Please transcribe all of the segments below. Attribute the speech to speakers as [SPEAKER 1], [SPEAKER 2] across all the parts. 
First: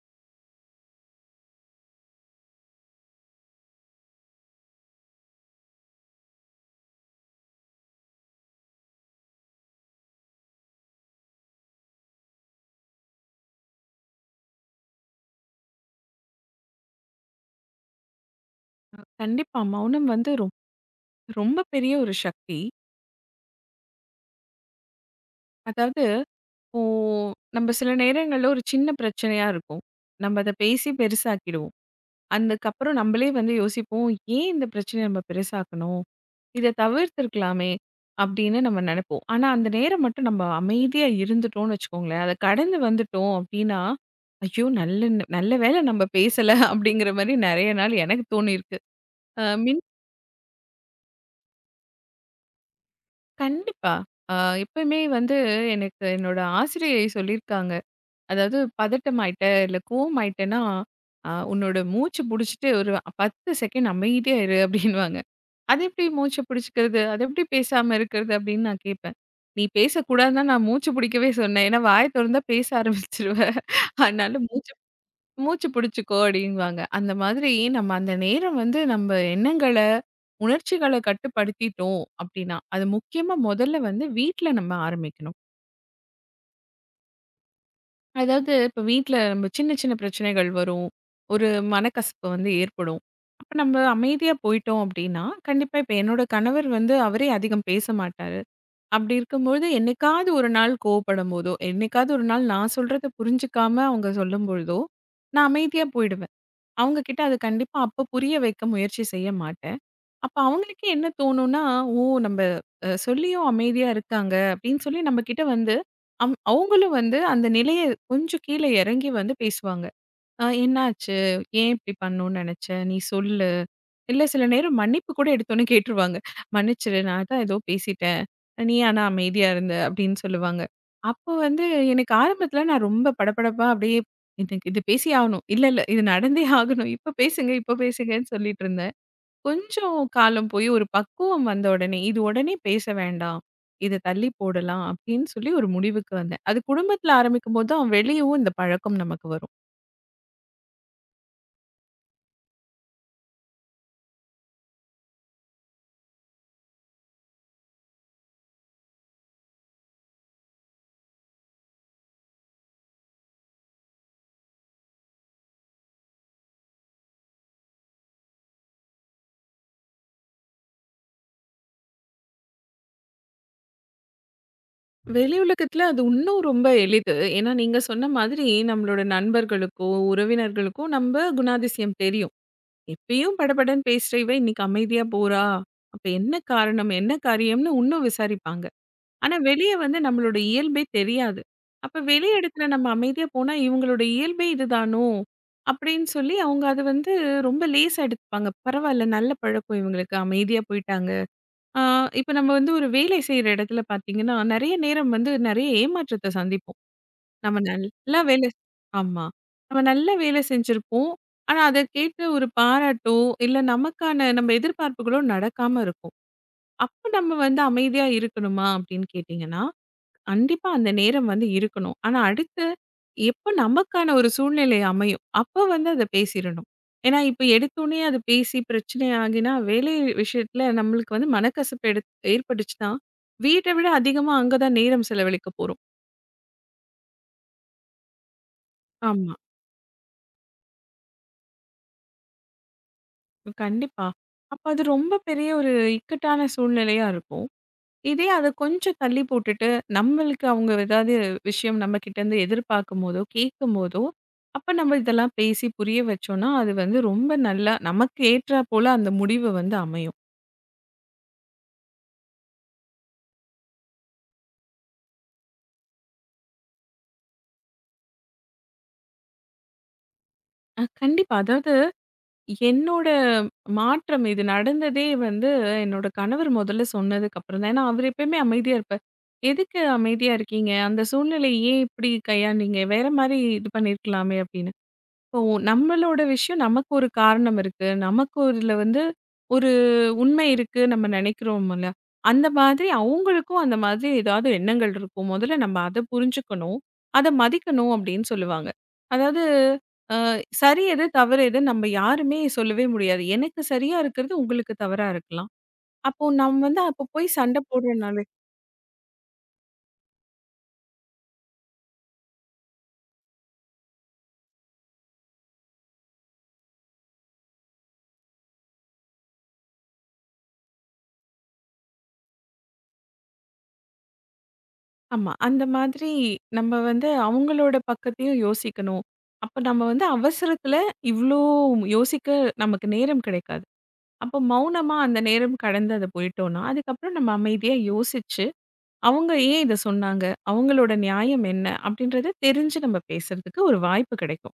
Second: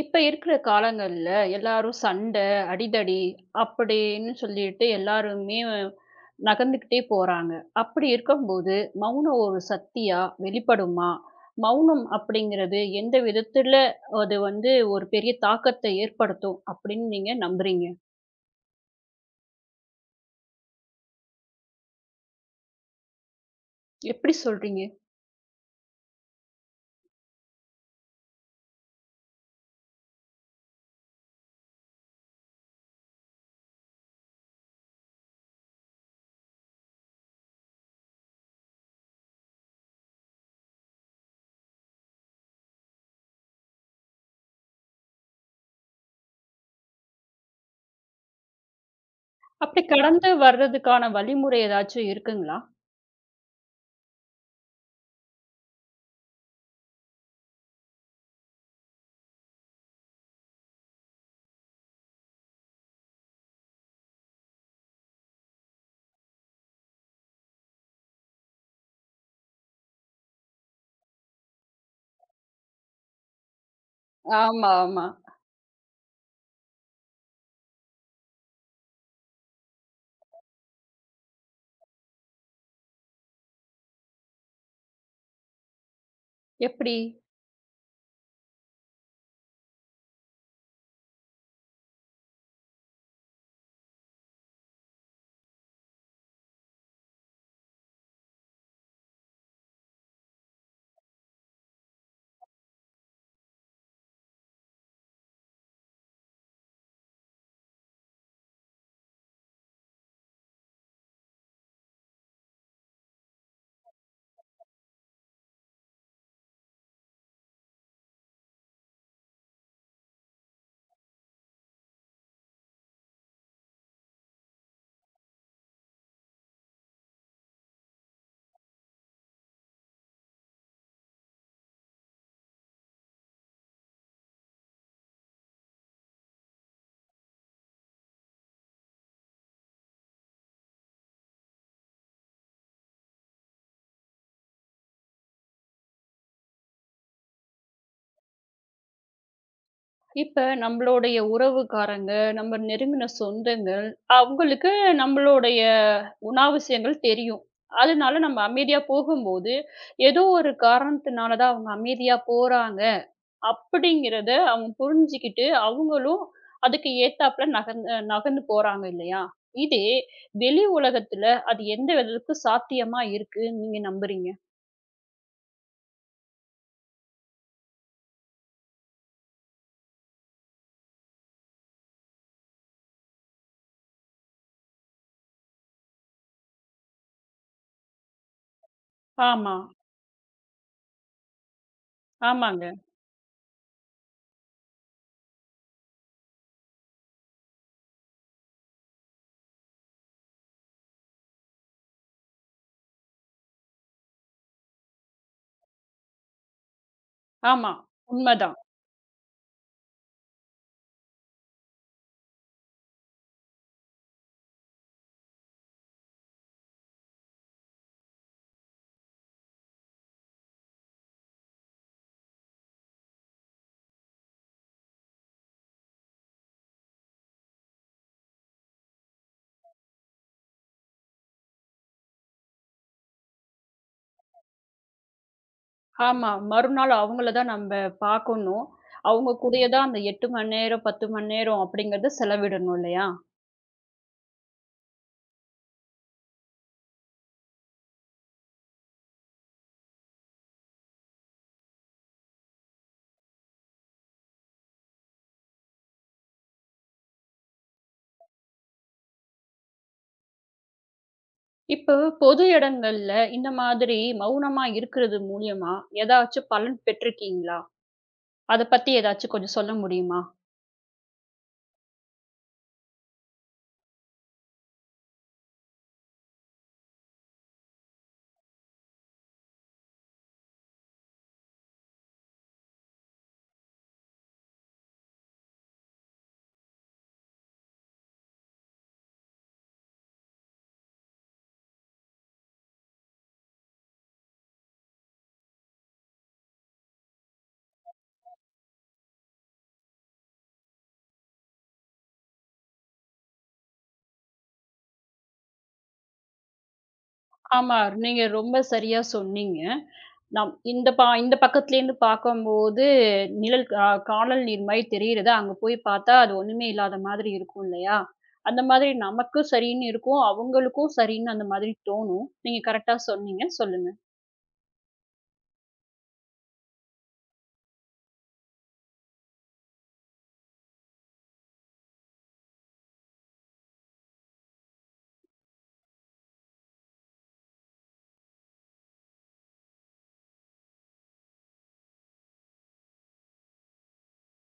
[SPEAKER 1] இப்ப இருக்கிற காலங்கள்ல எல்லாரும் சண்டை, அடிதடி அப்படின்னு சொல்லிட்டு எல்லாருமே நகர்ந்துக்கிட்டே போறாங்க. அப்படி இருக்கும்போது மௌனம் ஒரு சக்தியா வெளிப்படுமா? மௌனம் அப்படிங்கிறது எந்த விதத்துல அது வந்து ஒரு பெரிய தாக்கத்தை ஏற்படுத்தும் அப்படின்னு நீங்க நம்புறீங்க?
[SPEAKER 2] கண்டிப்பா. மௌனம் வந்து ரொம்ப பெரிய ஒரு சக்தி.
[SPEAKER 1] எப்படி சொல்றீங்க?
[SPEAKER 2] அதாவது இப்போ நம்ம சில நேரங்கள்ல ஒரு சின்ன பிரச்சனையா இருக்கும். நம்ம அத பேசி பெருசாக்கிடுவோம். அதுக்கப்புறம் நம்மளே வந்து யோசிப்போம், "ஏன் இந்த பிரச்சனைய நம்ம பெருசாக்கணும்? இத தவிர்த்திருக்கலாமே!" அப்படின்னு நம்ம நெனைப்போம். ஆனா, அந்த நேரம் மட்டும் நம்ம அமைதியா இருந்துட்டோம்னு வச்சுக்கோங்களேன், அத கடந்து வந்துட்டோம் அப்படின்னா, "ஐயோ! நல்ல நல்ல வேளை நம்ம பேசல" அப்படிங்கிற மாரி நெறைய நாள் எனக்கு தோணியிருக்கு. அ
[SPEAKER 1] அப்படி
[SPEAKER 2] மின்
[SPEAKER 1] கடந்து வர்றதுக்கான வழிமுறை ஏதாச்சும் இருக்குங்களா?
[SPEAKER 2] கண்டிப்பா. அ எப்பயுமே வந்து எனக்கு என்னோட ஆசிரியை சொல்லியிருக்காங்க. அதாவது பதட்டமாயிட்ட, இல்ல கோவமாயிட்டன்னா, உன்னோட மூச்சு புடிச்சுட்டு ஒரு 10 செகண்ட் அமைதியா இரு அப்டின்னுவாங்க. அது எப்டி மூச்சு புடிச்சுக்கிறது? அது எப்டி பேசாம இருக்கறது? அப்டின்னு நான் கேட்பேன். நீ பேசக்கூடாதுன்னு தான் நான் மூச்சு புடிக்கவே சொன்னேன். ஏன்னா வாய தொறந்தா பேச ஆரம்பிச்சுருவ. அதனால
[SPEAKER 1] ஆமா, ஆமா.
[SPEAKER 2] மூச்சு பிடிச்சுக்கோ அப்படிங்குவாங்க. அந்த மாதிரி நம்ம அந்த நேரம் வந்து நம்ம எண்ணங்கள, உணர்ச்சிகள கட்டுப்படுத்திட்டோம் அப்படின்னா, அது முக்கியமா முதல்ல வந்து வீட்ல நம்ம ஆரம்பிக்கணும்.
[SPEAKER 1] எப்படி?
[SPEAKER 2] அதாவது இப்ப வீட்ல நம்ம சின்ன சின்ன பிரச்சனைகள் வரும். ஒரு மனக்கசப்பு வந்து ஏற்படும். அப்ப நம்ம அமைதியா போயிட்டோம் அப்படின்னா, கண்டிப்பா இப்ப என்னோட கணவர் வந்து அவரே அதிகம் பேச மாட்டாரு. அப்படி இருக்கும்பொழுது என்னைக்காவது ஒரு நாள் கோவப்படும்போதோ, என்னைக்காவது ஒரு நாள் நான் சொல்றத புரிஞ்சுக்காம அவங்க சொல்லும்பொழுதோ, நான் அமைதியா போயிடுவேன். அவங்க கிட்ட அது கண்டிப்பா அப்ப புரிய வைக்க முயற்சி செய்ய மாட்டேன். அப்ப அவங்களுக்கே என்ன தோணும்னா, ஓ! நம்ம சொல்லியும் அமைதியா இருக்காங்க அப்படின்னு சொல்லி நம்ம கிட்ட வந்து, அவங்களும் வந்து அந்த நிலைய கொஞ்சம் கீழ இறங்கி வந்து பேசுவாங்க. ஆ என்னாச்சு? ஏன் இப்படி பண்ணணும்னு நெனச்ச? நீ சொல்லு. இல்ல சில நேரம் மன்னிப்பு கூட எடுத்தோனே கேட்டுருவாங்க. மன்னிச்சிரு நான் தான் ஏதோ பேசிட்டேன். நீ ஆனா அமைதியா இருந்த அப்படின்னு சொல்லுவாங்க. அப்போ வந்து எனக்கு ஆரம்பத்துல நான் ரொம்ப படபடப்பா அப்படியே எனக்கு இது பேசியே ஆகணும். இல்ல, இல்ல இது நடந்தே ஆகணும். இப்ப பேசுங்க, இப்ப பேசுங்கன்னு சொல்லிட்டு இருந்தேன். கொஞ்சம் காலம் போய் ஒரு பக்குவம் வந்த உடனே, இது உடனே பேச வேண்டாம். இத தள்ளி போடலாம் அப்படின்னு சொல்லி ஒரு முடிவுக்கு வந்தேன். அது குடும்பத்துல ஆரம்பிக்கும்போது தான் வெளியவும் இந்த பழக்கம் நமக்கு வரும்.
[SPEAKER 1] இப்ப நம்மளுடைய உறவுக்காரங்க, நம்ம நெருங்கின சொந்தங்கள், அவங்களுக்கு நம்மளுடைய குணாதிசயங்கள் தெரியும். அதனால நம்ம அமைதியா போகும்போது, ஏதோ ஒரு காரணத்தினால தான் அவங்க அமைதியா போறாங்க, அப்படிங்கிறத அவங்க புரிஞ்சுகிட்டு, அவங்களும் அதுக்கு ஏத்தாப்புல நகர்ந்து நகர்ந்து போறாங்க இல்லையா? இதே வெளி உலகத்துல அது எந்த அளவுக்கு சாத்தியமா இருக்குன்னு நீங்க நம்புறீங்க?
[SPEAKER 2] வெளி உலகத்துல அது இன்னும் ரொம்ப எளிது. ஏன்னா, நீங்க சொன்ன மாதிரி நம்மளோட நண்பர்களுக்கோ, உறவினர்களுக்கோ நம்ப குணாதிசயம் தெரியும். எப்பயும் படபடன்னு பேசுற இவ இன்னைக்கு அமைதியா போறா. அப்ப என்ன காரணம்? என்ன காரியம்னு இன்னும் விசாரிப்பாங்க. ஆனா,
[SPEAKER 1] ஆமா.
[SPEAKER 2] வெளிய வந்து நம்மளோட இயல்பே தெரியாது. அப்ப வெளி இடத்துல
[SPEAKER 1] ஆமாங்க.
[SPEAKER 2] நம்ம அமைதியா போனா, இவங்களோட இயல்பே இதுதானோ! அப்படின்னு சொல்லி அவங்க அத வந்து ரொம்ப லேசா எடுத்துப்பாங்க. பரவால்ல நல்ல பழக்கம் இவங்களுக்கு அமைதியா போயிட்டாங்க. ஆ, இப்ப நம்ம வந்து ஒரு வேலை செய்ற இடத்துல பார்த்தீங்கன்னா, நெறைய நேரம் வந்து நெறைய ஏமாற்றத்த சந்திப்போம். நம்ம
[SPEAKER 1] ஆமா.
[SPEAKER 2] நல்லா வேலை
[SPEAKER 1] உண்மதான்.
[SPEAKER 2] செ- ஆமா. நம்ம நல்ல வேலை செஞ்சிருப்போம். ஆனா, அதற்கேத்த ஒரு பாராட்டோ, இல்ல நமக்கான நம்ம எதிர்பார்ப்புகளோ நடக்காம இருக்கும். அப்ப நம்ம வந்து அமைதியா இருக்கணுமா? அப்படின்னு கேட்டீங்கன்னா, கண்டிப்பா அந்த நேரம் வந்து இருக்கணும். ஆனா, அடுத்த எப்ப நமக்கான ஒரு சூழ்நிலை அமையும், அப்ப வந்து அத பேசிறணும். ஏன்னா, இப்ப எடுத்தோனே அது பேசி பிரச்சனை ஆகினா, வேலை விஷயத்துல நம்மளுக்கு வந்து மனக்கசப்பு ஏற்பட்டுச்சுன்னா, வீட்ட விட அதிகமா அங்க தான் நேரம் செலவழிக்க போறோம்.
[SPEAKER 1] ஆமா. மறுநாள் அவங்கள தான் நம்ப பாக்கணும். அவங்க
[SPEAKER 2] ஆமா.
[SPEAKER 1] கூடயே தான் அந்த 8 மணி நேரம், 10 மணி நேரம் அப்படிங்கிறத செலவிடணும் இல்லையா?
[SPEAKER 2] கண்டிப்பா. அப்ப அது ரொம்ப பெரிய ஒரு இக்கட்டான சூழ்நிலையா இருக்கும். இதே அத கொஞ்சம் தள்ளி போட்டுட்டு, நம்மளுக்கு அவங்க ஏதாவது விஷயம் நம்ம கிட்டேருந்து எதிர்பார்க்கும்போதோ, கேட்கும்போதோ, அப்ப நம்ம இதெல்லாம் பேசி புரிய வச்சோம்னா, அது வந்து ரொம்ப நல்லா நமக்கு ஏற்றாற்போல அந்த முடிவு வந்து அமையும்.
[SPEAKER 1] இப்போ பொது இடங்கள்ல இந்த மாதிரி மௌனமா இருக்கிறது மூலியமா, ஏதாச்சும் பலன் பெற்றிருக்கீங்களா? அத பத்தி ஏதாச்சும் கொஞ்சம் சொல்ல முடியுமா?
[SPEAKER 2] கண்டிப்பா. அதாவது என்னோட மாற்றம் இது நடந்ததே வந்து என்னோட கணவர் முதல்ல சொன்னதுக்கு அப்புறம் தான். ஏன்னா, அவரு எப்பயுமே அமைதியா இருப்பார். "எதுக்கு அமைதியா இருக்கீங்க? அந்த சூழ்நிலைய ஏன் இப்படி கையாண்டீங்க? வேற மாரி இது பண்ணியிருக்கலாமே" அப்படின்னு. இப்போ நம்மளோட விஷயம் நமக்கு ஒரு காரணம் இருக்கு. நமக்கு ஒரு இதுல வந்து ஒரு உண்மை இருக்கு நம்ம நினைக்கிறோம்ல. அந்த மாதிரி அவங்களுக்கும் அந்த மாதிரி ஏதாவது எண்ணங்கள் இருக்கும். முதல்ல நம்ம அத புரிஞ்சுக்கணும். அத மதிக்கணும் அப்படின்னு சொல்லுவாங்க. அதாவது சரி எது, தவறு எது நம்ம யாருமே சொல்லவே முடியாது. எனக்கு சரியா இருக்கிறது, உங்களுக்கு தவறா இருக்கலாம். அப்போ நம்ம வந்து அப்ப போய் சண்டை
[SPEAKER 1] ஆமா. நீங்க
[SPEAKER 2] போடுறனாலே
[SPEAKER 1] ரொம்ப சரியா சொன்னீங்க. நம் இந்த பா இந்த பக்கத்துலேருந்து பார்க்கும்போது, நிழல் கானல் நீர் மாரி தெரியிறது. அங்க போய் பார்த்தா, அது ஒண்ணுமே இல்லாத மாதிரி இருக்கும் இல்லையா? அந்த மாதிரி நமக்கும் சரின்னு இருக்கும். அவங்களுக்கும் சரின்னு அந்த மாதிரி தோணும். நீங்க கரெக்ட்டா சொன்னீங்க. சொல்லுங்க.
[SPEAKER 2] ஆமா. அந்த மாதிரி நம்ம வந்து அவங்களோட பக்கத்தையும் யோசிக்கணும். அப்ப நம்ம வந்து அவசரத்துல இவ்ளோ யோசிக்க நமக்கு நேரம் கிடைக்காது. அப்போ மௌனமா அந்த நேரம் கடந்து அத போயிட்டோம்னா, அதுக்கப்புறம் நம்ம அமைதியா யோசிச்சு, அவங்க ஏன் இத சொன்னாங்க? அவங்களோட நியாயம் என்ன? அப்படின்றத தெரிஞ்சு நம்ம பேசுறதுக்கு ஒரு வாய்ப்பு கிடைக்கும்.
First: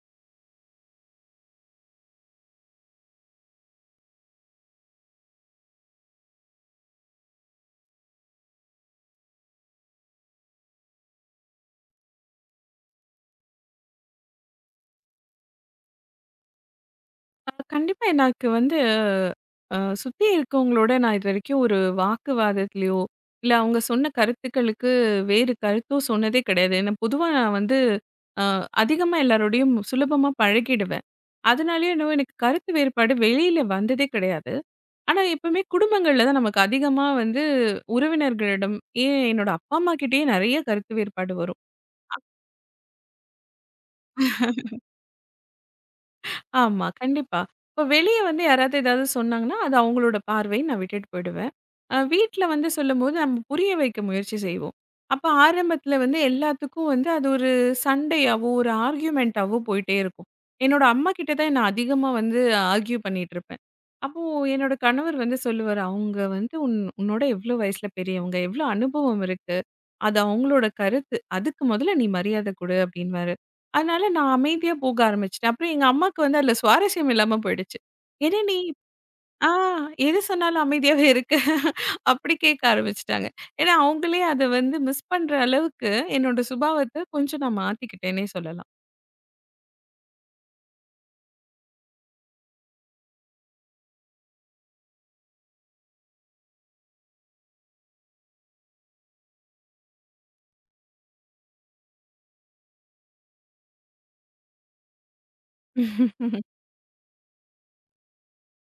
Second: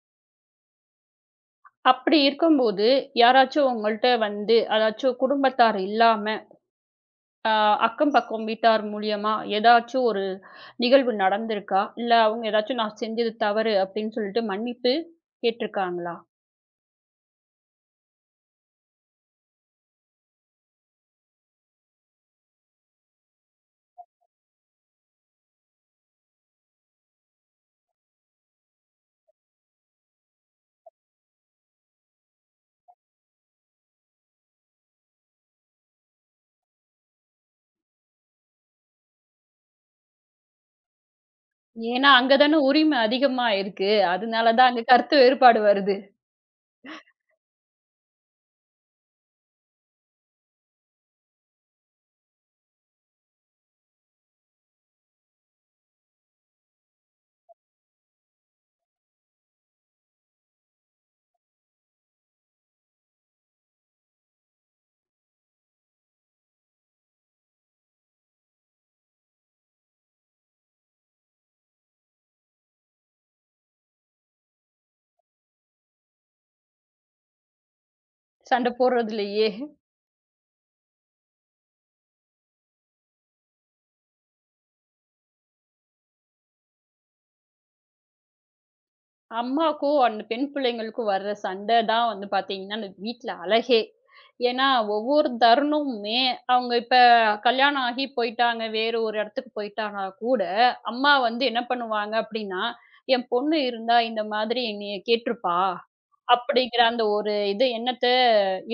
[SPEAKER 1] அப்படி இருக்கும்போது, யாராச்சும் உங்கள்ட்ட வந்து அதாச்சும் குடும்பத்தார் இல்லாம ஆ அக்கம் பக்கம் வீட்டார் மூலியமா ஏதாச்சும் ஒரு நிகழ்வு நடந்திருக்கா? இல்ல அவங்க ஏதாச்சும் நான் செஞ்சது தவறு அப்படின்னு சொல்லிட்டு மன்னிப்பு கேட்டுருக்காங்களா?
[SPEAKER 2] கண்டிப்பா எனக்கு வந்து அ சுத்தி இருக்கவங்களோட நான் இதுவரைக்கும் ஒரு வாக்குவாதத்திலயோ, இல்ல அவங்க சொன்ன கருத்துக்களுக்கு வேறு கருத்தும் சொன்னதே கிடையாது. ஏன்னா பொதுவா நான் வந்து அ அதிகமா எல்லாரோடையும் சுலபமா பழகிடுவேன். அதனாலயே என்னவோ எனக்கு கருத்து வேறுபாடு வெளியில வந்ததே கிடையாது. ஆனா எப்பவுமே குடும்பங்கள்ல தான் நமக்கு அதிகமா வந்து உறவினர்களிடம் ஏன் என்னோட அப்பா அம்மா கிட்டயே நெறைய கருத்து வேறுபாடு வரும்.
[SPEAKER 1] ஏன்னா அங்க தானே உரிமை அதிகமா இருக்கு. அதனால தான் அங்க கருத்து வேறுபாடு வருது.
[SPEAKER 2] ஆமா, கண்டிப்பா. இப்ப வெளிய வந்து யாராவது ஏதாவது சொன்னாங்கன்னா, அது அவங்களோட பார்வை. நான் விட்டுட்டு போயிடுவேன். வீட்ல வந்து சொல்லும்போது நம்ம புரிய வைக்க முயற்சி செய்வோம். அப்ப ஆரம்பத்துல வந்து எல்லாத்துக்கும் வந்து அது ஒரு சண்டையாவோ, ஒரு ஆர்கியுமென்ட்டாவோ போயிட்டே இருக்கும். என்னோட அம்மா கிட்ட தான் நான் அதிகமா வந்து ஆர்கியூ பண்ணிட்டு இருப்பேன். அப்போ என்னோட கணவர் வந்து சொல்லுவாரு, "அவங்க வந்து உன்னோட எவ்ளோ வயசுல பெரியவங்க, எவ்ளோ அனுபவம் இருக்கு. அது அவங்களோட கருத்து. அதுக்கு முதல்ல நீ மரியாதை குடு" அப்படின்னுவாரு. அதனால நான் அமைதியா போக ஆரம்பிச்சுட்டேன். அப்புறம் எங்க அம்மாக்கு வந்து அதுல சுவாரஸ்யம் இல்லாம போயிடுச்சு. என்ன நீ
[SPEAKER 1] சண்டை
[SPEAKER 2] ஆ
[SPEAKER 1] போடுறதுலயே.
[SPEAKER 2] எது சொன்னாலும் அமைதியாவே இருக்க. அப்படி கேட்க ஆரம்பிச்சுட்டாங்க. ஏன்னா அவங்களே அத வந்து மிஸ் பண்ற அளவுக்கு என்னோட சுபாவத்த கொஞ்சம் நான் மாத்திக்கிட்டேன்னே
[SPEAKER 1] அம்மாக்கும், அந்த பெண் பிள்ளைங்களுக்கும் வர்ற சண்ட தான் வந்து பாத்தீங்கன்னா, அந்த வீட்ல அழகே. ஏன்னா, ஒவ்வொரு தருணமுமே அவங்க இப்ப கல்யாணம் ஆகி போயிட்டாங்க, வேற ஒரு இடத்துக்கு போயிட்டாங்கன்னா கூட, அம்மா வந்து என்ன பண்ணுவாங்க அப்படின்னா, "என் பொண்ணு இருந்தா இந்த மாதிரி என்னைய கேட்டுருப்பா"
[SPEAKER 2] சொல்லலாம்.
[SPEAKER 1] அப்படிங்கிற அந்த ஒரு இது எண்ணத்த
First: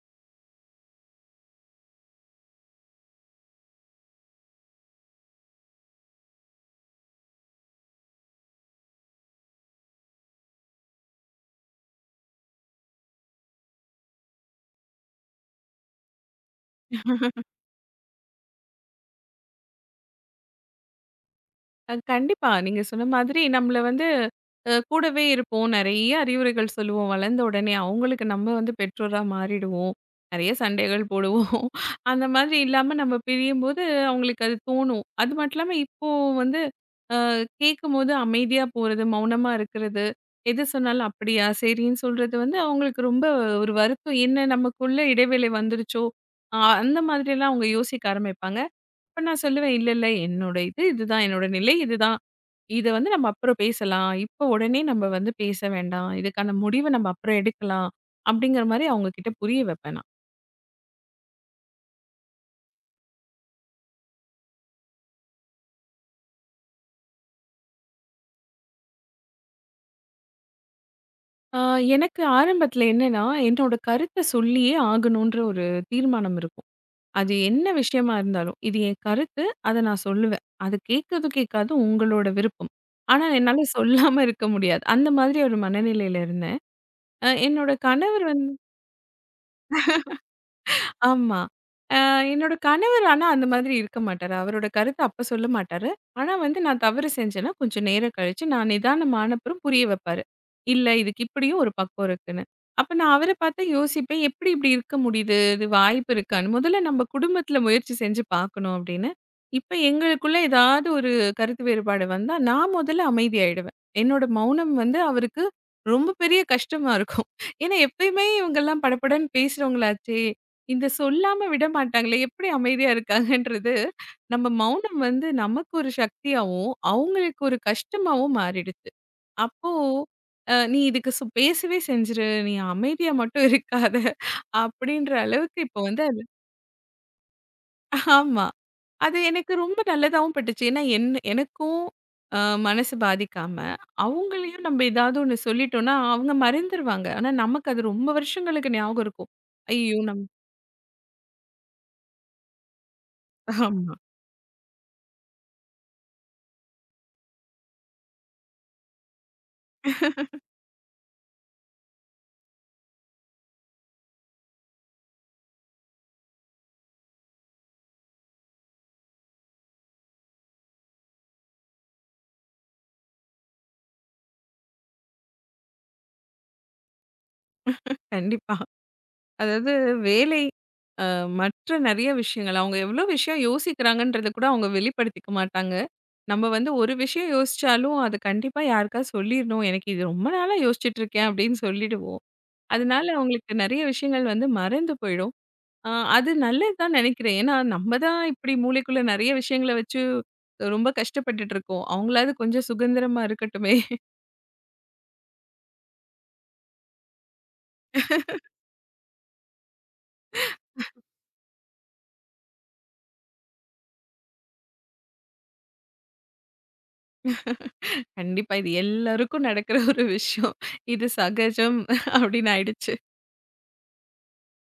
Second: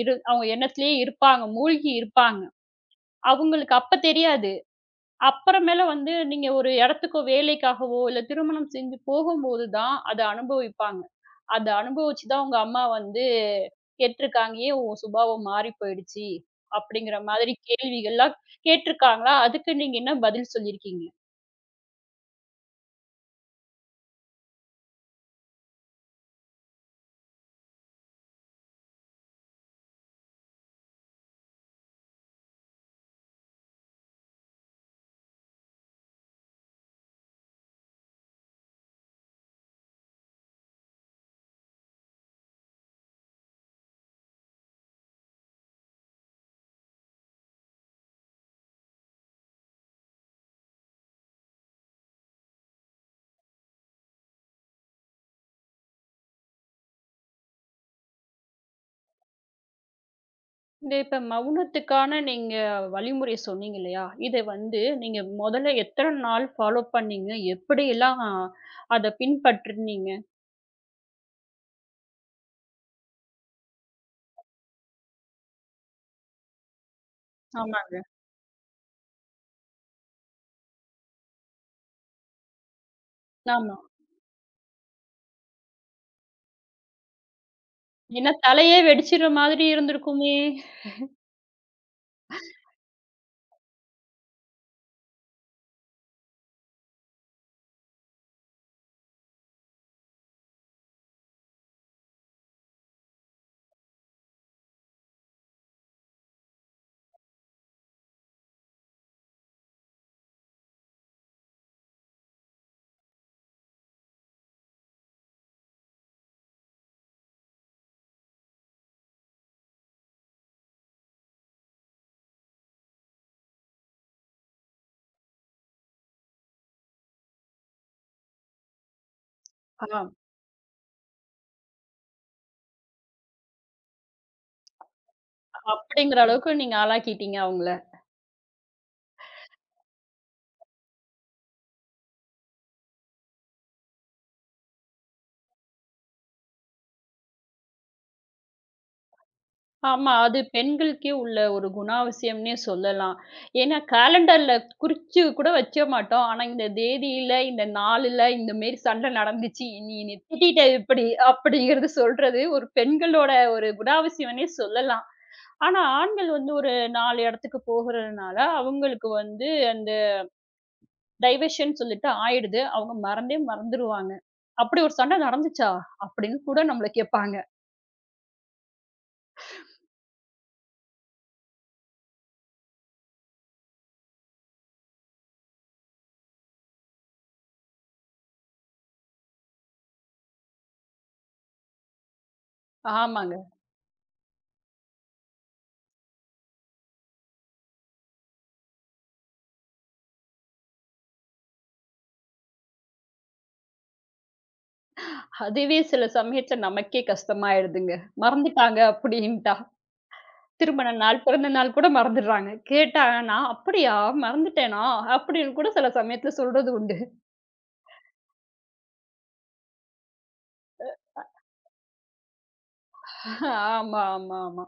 [SPEAKER 1] அவங்க எண்ணத்திலேயே இருப்பாங்க, மூழ்கி இருப்பாங்க. அவங்களுக்கு அப்ப தெரியாது. அப்புறமேல வந்து நீங்க ஒரு இடத்துக்கோ, வேலைக்காகவோ, இல்ல திருமணம் செஞ்சு போகும்போது தான் அத அனுபவிப்பாங்க. அத அனுபவிச்சு தான் உங்க அம்மா வந்து கேட்டுருக்காங்க. "ஏன் உன் சுபாவம் மாறி போயிடுச்சு?" அப்படிங்கிற மாதிரி கேள்விகள்லாம் கேட்டுருக்காங்களா? அதுக்கு நீங்க என்ன பதில் சொல்லியிருக்கீங்க?
[SPEAKER 2] கண்டிப்பா. நீங்க சொன்ன மாதிரி நம்மள வந்து கூடவே இருப்போம். நெறைய அறிவுரைகள் சொல்லுவோம். வளர்ந்த உடனே அவங்களுக்கு நம்ம வந்து பெற்றோரா மாறிடுவோம். நெறைய சண்டைகள் போடுவோம். அந்த மாதிரி இல்லாம நம்ம பிரியும்போது அவங்களுக்கு அது தோணும். அது மட்டும் இல்லாம இப்போ வந்து அ கேட்கும்போது அமைதியா போறது, மௌனமா இருக்கிறது, எது சொன்னாலும் அப்படியா, சரின்னு சொல்றது வந்து அவங்களுக்கு ரொம்ப ஒரு வருத்தம். என்ன நமக்குள்ள இடைவேளை வந்துருச்சோ! அ அந்த மாதிரியெல்லாம் அவங்க யோசிக்க ஆரம்பிப்பாங்க. அப்ப நான் சொல்லுவேன், "இல்ல, இல்ல என்னோட இது இதுதான். என்னோட நிலை இதுதான். இத வந்து நம்ம அப்புறம் பேசலாம். இப்ப உடனே நம்ம வந்து பேச வேண்டாம். இதுக்கான முடிவ நம்ம அப்புறம் எடுக்கலாம்." அப்படிங்கிற மாரி அவங்க கிட்ட புரிய வைப்பேன் நான்.
[SPEAKER 1] இந்த இப்ப மௌனத்துக்கான நீங்க வழிமுறை சொன்னீங்க இல்லையா? இத வந்து நீங்க மொதல்ல எத்தன நாள் ஃபாலோ பண்ணீங்க? எப்படியெல்லாம் அத பின்பற்றுனீங்க?
[SPEAKER 2] ஆ எனக்கு ஆரம்பத்துல என்னன்னா, என்னோட கருத்த சொல்லியே ஆகணுன்ற ஒரு தீர்மானம் இருக்கும். அது என்ன
[SPEAKER 1] ஆமாங்க.
[SPEAKER 2] விஷயமா இருந்தாலும், இது என் கருத்து. அத நான் சொல்லுவேன். அது கேட்குதோ, கேட்காதோ உங்களோட விருப்பம். ஆனா என்னால
[SPEAKER 1] ஆமா.
[SPEAKER 2] சொல்லாம இருக்க முடியாது. அந்த மாதிரி ஒரு மனநிலையில இருந்தேன். என்னோட கணவர்
[SPEAKER 1] ஏன்னா
[SPEAKER 2] வந்து
[SPEAKER 1] தலையே வெடிச்சிடுற மாதிரி இருந்திருக்குமே!
[SPEAKER 2] ஆமா. அ என்னோட கணவர் ஆனா அந்த மாதிரி இருக்க மாட்டாரு. அவரோட கருத்த அப்ப சொல்ல மாட்டாரு. ஆனா வந்து நான் தவறு செஞ்சேன்னா, கொஞ்சம் நேரம் கழிச்சு நான் நிதானமானப்புறம் புரிய வைப்பாரு. இல்ல இதுக்கு இப்படியும் ஒரு பக்கம் இருக்குன்னு. அப்ப நான் அவர பார்த்து யோசிப்பேன். எப்படி இப்படி இருக்க முடியுது? இது வாய்ப்பு இருக்கான்னு. முதல்ல நம்ம குடும்பத்துல முயற்சி செஞ்சு பார்க்கணும் அப்படின்னு. இப்ப எங்களுக்குள்ள ஏதாவது ஒரு கருத்து வேறுபாடு வந்தா, நான் முதல்ல அமைதியாயிடுவேன். என்னோட மௌனம் வந்து அவருக்கு ரொம்ப பெரிய கஷ்டமா இருக்கும். ஏன்னா எப்பயுமே இவங்கலாம் படபடன்னு பேசுறவங்களாச்சே! இந்த சொல்லாம விடமாட்டாங்களே! எப்படி அமைதியா இருக்காங்கன்றது, நம்ம மௌனம் வந்து நமக்கு ஒரு சக்தியாவும், அவங்களுக்கு ஒரு கஷ்டமாவும் மாறிடுச்சு. அப்போ
[SPEAKER 1] ஆ.
[SPEAKER 2] "நீ இதுக்கு பேசவே செஞ்சுரு. நீ அமைதியா மட்டும் இருக்காத" அப்படின்ற அளவுக்கு இப்போ வந்து
[SPEAKER 1] அப்படிங்கிற
[SPEAKER 2] அது
[SPEAKER 1] அளவுக்கு நீங்க ஆளாக்கிட்டீங்க அவங்கள.
[SPEAKER 2] ஆமா. அது எனக்கு ரொம்ப நல்லதாவும் பட்டுச்சு. ஏன்னா எனக்கும் அ மனசு பாதிக்காம, அவங்களையும் நம்ம ஏதாவது ஒண்ணு சொல்லிட்டோம்னா, அவங்க மறந்துருவாங்க. ஆனா நமக்கு அது ரொம்ப வருஷங்களுக்கு ஞாபகம் இருக்கும். ஐயோ!
[SPEAKER 1] ஆமா,
[SPEAKER 2] நம்
[SPEAKER 1] அது பெண்களுக்கே உள்ள ஒரு குணாவசியம்னே சொல்லலாம். ஏன்னா
[SPEAKER 2] ஆமா.
[SPEAKER 1] கேலண்டர்ல குறிச்சு கூட வைக்க மாட்டோம். ஆனா இந்த தேதியில, இந்த நாளுல இந்த மேரி சண்டை நடந்துச்சு. நீ என்னைய திட்டிட்ட இப்படி அப்படிங்கிறது சொல்றது ஒரு பெண்களோட ஒரு குணாவசியம்னே சொல்லலாம். ஆனா ஆண்கள் வந்து ஒரு 4 இடத்துக்கு போகுறதுனால, அவங்களுக்கு வந்து அந்த டைவர்ஷன் சொல்லிட்டு ஆயிடுது. அவங்க மறந்தே மறந்துருவாங்க. "அப்படி ஒரு சண்டை நடந்துச்சா?" அப்படின்னு கூட நம்மள கேட்பாங்க.
[SPEAKER 2] கண்டிப்பா. அதாவது வேலை, அ மற்ற நெறைய விஷயங்கள். அவங்க எவ்ளோ விஷயம் யோசிக்கிறாங்கன்றத கூட அவங்க வெளிப்படுத்திக்க மாட்டாங்க. நம்ம வந்து ஒரு விஷயம் யோசிச்சாலும், அது கண்டிப்பா யாருக்காவது சொல்லிரணும். எனக்கு இது ரொம்ப நாளா யோசிச்சுட்டு இருக்கேன் அப்படின்னு சொல்லிடுவோம். அதனால
[SPEAKER 1] ஆமாங்க.
[SPEAKER 2] அவங்களுக்கு நெறைய விஷயங்கள் வந்து மறந்து போயிடும். அ அது நல்லது தான் நெனைக்கிறேன். ஏன்னா நம்ம தான் இப்படி மூளைக்குள்ள நெறைய விஷயங்கள வச்சு ரொம்ப கஷ்டப்பட்டுட்டு இருக்கோம். அவங்களாவது கொஞ்சம் சுதந்திரமா இருக்கட்டுமே.
[SPEAKER 1] அதுவே சில சமயத்துல நமக்கே கஷ்டமாயிடுதுங்க. மறந்துட்டாங்க அப்படின்ட்டா. திருமண நாள், பிறந்த நாள் கூட மறந்துடுறாங்க. கேட்டா, "நான் அப்படியா மறந்துட்டேனா?" அப்படின்னு கூட சில சமயத்துல சொல்றது உண்டு.
[SPEAKER 2] கண்டிப்பா இது எல்லாருக்கும் நடக்கிற ஒரு விஷயம். இது சகஜம் அப்படின்னு ஆயிடுச்சு.
[SPEAKER 1] ஆமா, ஆமா, ஆமா.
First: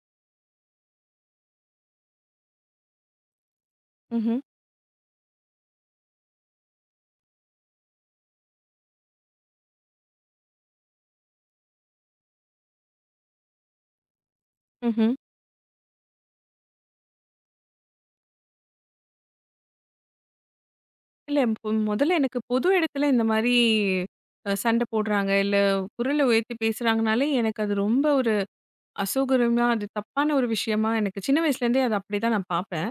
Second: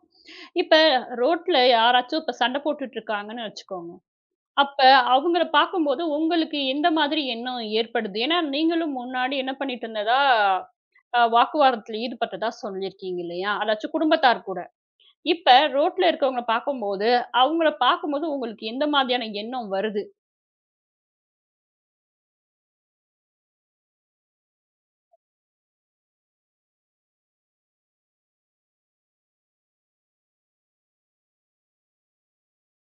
[SPEAKER 1] இப்ப ரோட்ல யாராச்சும் இப்ப சண்டை போட்டுட்டு இருக்காங்கன்னு வச்சுக்கோங்க.
[SPEAKER 2] ம்ஹ்ம்.
[SPEAKER 1] அப்ப அவங்கள பார்க்கும்போது உங்களுக்கு எந்த மாதிரி எண்ணம் ஏற்படுது? ஏன்னா நீங்களும் முன்னாடி என்ன பண்ணிட்டு இருந்ததா, வாக்குவாதத்துல ஈடுபட்டதா சொல்லியிருக்கீங்க இல்லையா? அதாச்சும் குடும்பத்தார் கூட.
[SPEAKER 2] ம்ஹ்ம்.
[SPEAKER 1] இப்ப ரோட்ல இருக்கவங்கள பார்க்கும்போது, அவங்கள பார்க்கும்போது உங்களுக்கு எந்த மாதிரியான எண்ணம் வருது?
[SPEAKER 2] இல்ல முதல்ல எனக்கு பொது இடத்துல இந்த மாரி சண்ட போடுறாங்க, இல்ல குரல உயர்த்தி பேசுறாங்கனாலே, எனக்கு அது ரொம்ப ஒரு அசௌகரியமா, அது தப்பான ஒரு விஷயமா எனக்கு சின்ன வயசுலேருந்தே அது அப்படிதான் நான் பார்ப்பேன்.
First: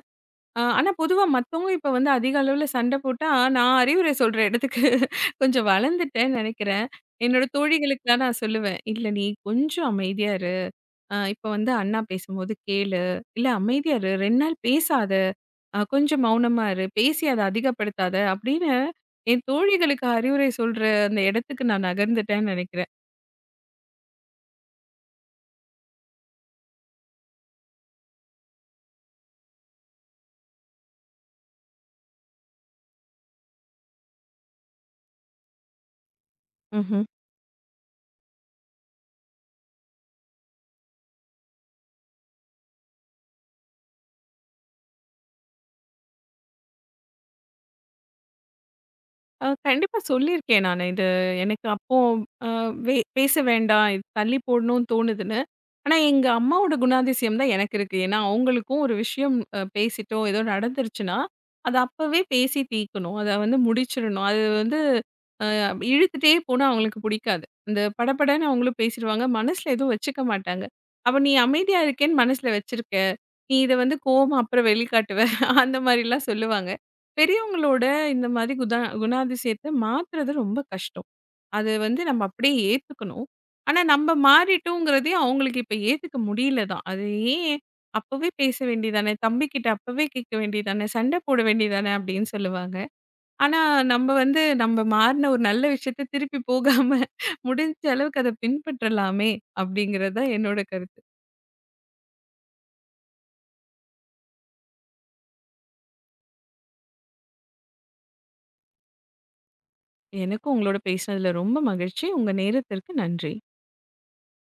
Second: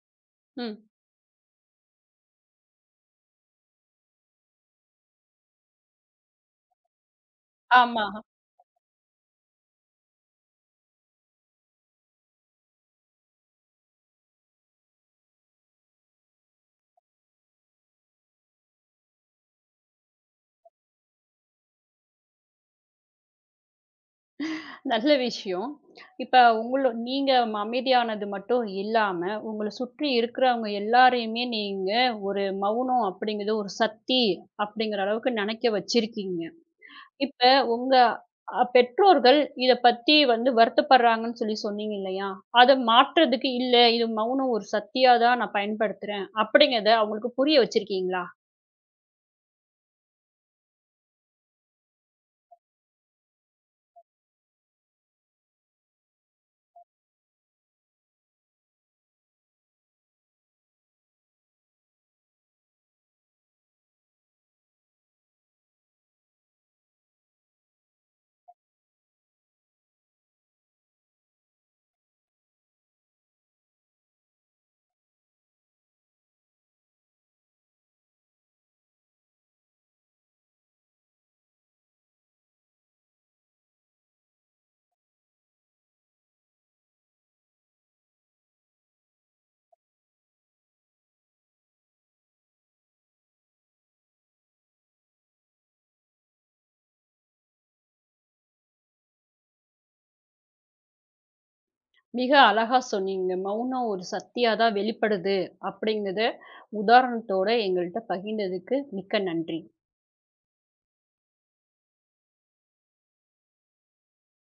[SPEAKER 1] ம்.
[SPEAKER 2] ஆனா பொதுவா மத்தவங்க இப்ப வந்து அதிக அளவுல சண்ட போட்டா, நான் அறிவுரை சொல்ற இடத்துக்கு கொஞ்சம் வளர்ந்துட்டேன்னு நெனைக்கிறேன். என்னோட
[SPEAKER 1] ஆமா.
[SPEAKER 2] தோழிகளுக்குலாம் நான் சொல்லுவேன், "இல்ல நீ கொஞ்சம் அமைதியா இரு. இப்ப வந்து அண்ணா பேசும்போது கேளு. இல்ல அமைதியா இரு, 2 நாள் பேசாத." "கொஞ்சம் மௌனமா இரு. பேசி அத அதிகப்படுத்தாத" அப்படின்னு என் தோழிகளுக்கு அறிவுரை சொல்ற அந்த இடத்துக்கு நான் நகர்ந்துட்டேன்னு நெனைக்கிறேன்.
[SPEAKER 1] நல்ல விஷயம். இப்ப உங்கள நீங்க அமைதியானது மட்டும் இல்லாம, உங்கள சுற்றி இருக்கிறவங்க எல்லாரையுமே நீங்க ஒரு மௌனம் அப்படிங்கிறது ஒரு சக்தி அப்படிங்கிற அளவுக்கு நெனைக்க வச்சிருக்கீங்க.
[SPEAKER 2] ம்ஹ்ம்.
[SPEAKER 1] இப்ப உங்க பெற்றோர்கள் இத பத்தி வந்து வருத்தப்படுறாங்கன்னு சொல்லி சொன்னீங்க இல்லையா? அத மாற்றதுக்கு இல்ல இது மௌனம் ஒரு சக்தியா தான் நான் பயன்படுத்துறேன் அப்படிங்கிறத அவங்களுக்கு புரிய வச்சிருக்கீங்களா?
[SPEAKER 2] கண்டிப்பா சொல்லியிருக்கேன் நானு. இது எனக்கு அப்போ அ பேச வேண்டாம். இது தள்ளி போடணும்னு தோணுதுன்னு. ஆனா எங்க அம்மாவோட குணாதிசயம் தான் எனக்கு இருக்கு. ஏன்னா அவங்களுக்கும் ஒரு விஷயம் பேசிட்டோம், ஏதோ நடந்துருச்சுன்னா, அத அப்பவே பேசி தீர்க்கணும். அத வந்து முடிச்சிரணும். அது வந்து அப்ப இழுத்துட்டே போனா அவங்களுக்கு பிடிக்காது. இந்த படபடன்னு அவங்களும் பேசிருவாங்க. மனசுல எதுவும் வச்சுக்க மாட்டாங்க. அப்ப நீ அமைதியா இருக்கேன்னு மனசுல வச்சிருக்க. நீ இத வந்து கோவமா அப்புறம் வெளிக்காட்டுவ. அந்த மாரிலாம் சொல்லுவாங்க. பெரியவங்களோட இந்த மாதிரி குணாதிசயத்த மாத்துறது ரொம்ப கஷ்டம். அது வந்து நம்ம அப்படியே ஏத்துக்கணும். ஆனா நம்ம மாறிட்டோங்கிறதையும் அவங்களுக்கு இப்ப ஏத்துக்க முடியல தான். அது ஏன் அப்பவே பேச வேண்டியதானே, தம்பிக்கிட்ட அப்பவே கேட்க வேண்டியதானே, சண்டை போட வேண்டியதானே அப்படின்னு சொல்லுவாங்க. ஆனா, நம்ம வந்து நம்ம மாறுன ஒரு நல்ல விஷயத்த திருப்பி போகாம, முடிஞ்ச அளவுக்கு அத பின்பற்றலாமே! அப்படிங்கிறது தான் என்னோட கருத்து.
[SPEAKER 1] மிக அழகா சொன்னீங்க. மௌனம் ஒரு சக்தியா தான் வெளிப்படுது, அப்படிங்கிறத உதாரணத்தோட எங்கள்ட்ட பகிர்ந்ததுக்கு மிக்க நன்றி.
[SPEAKER 2] எனக்கும் உங்களோட பேசினதுல ரொம்ப மகிழ்ச்சி. உங்க நேரத்திற்கு நன்றி.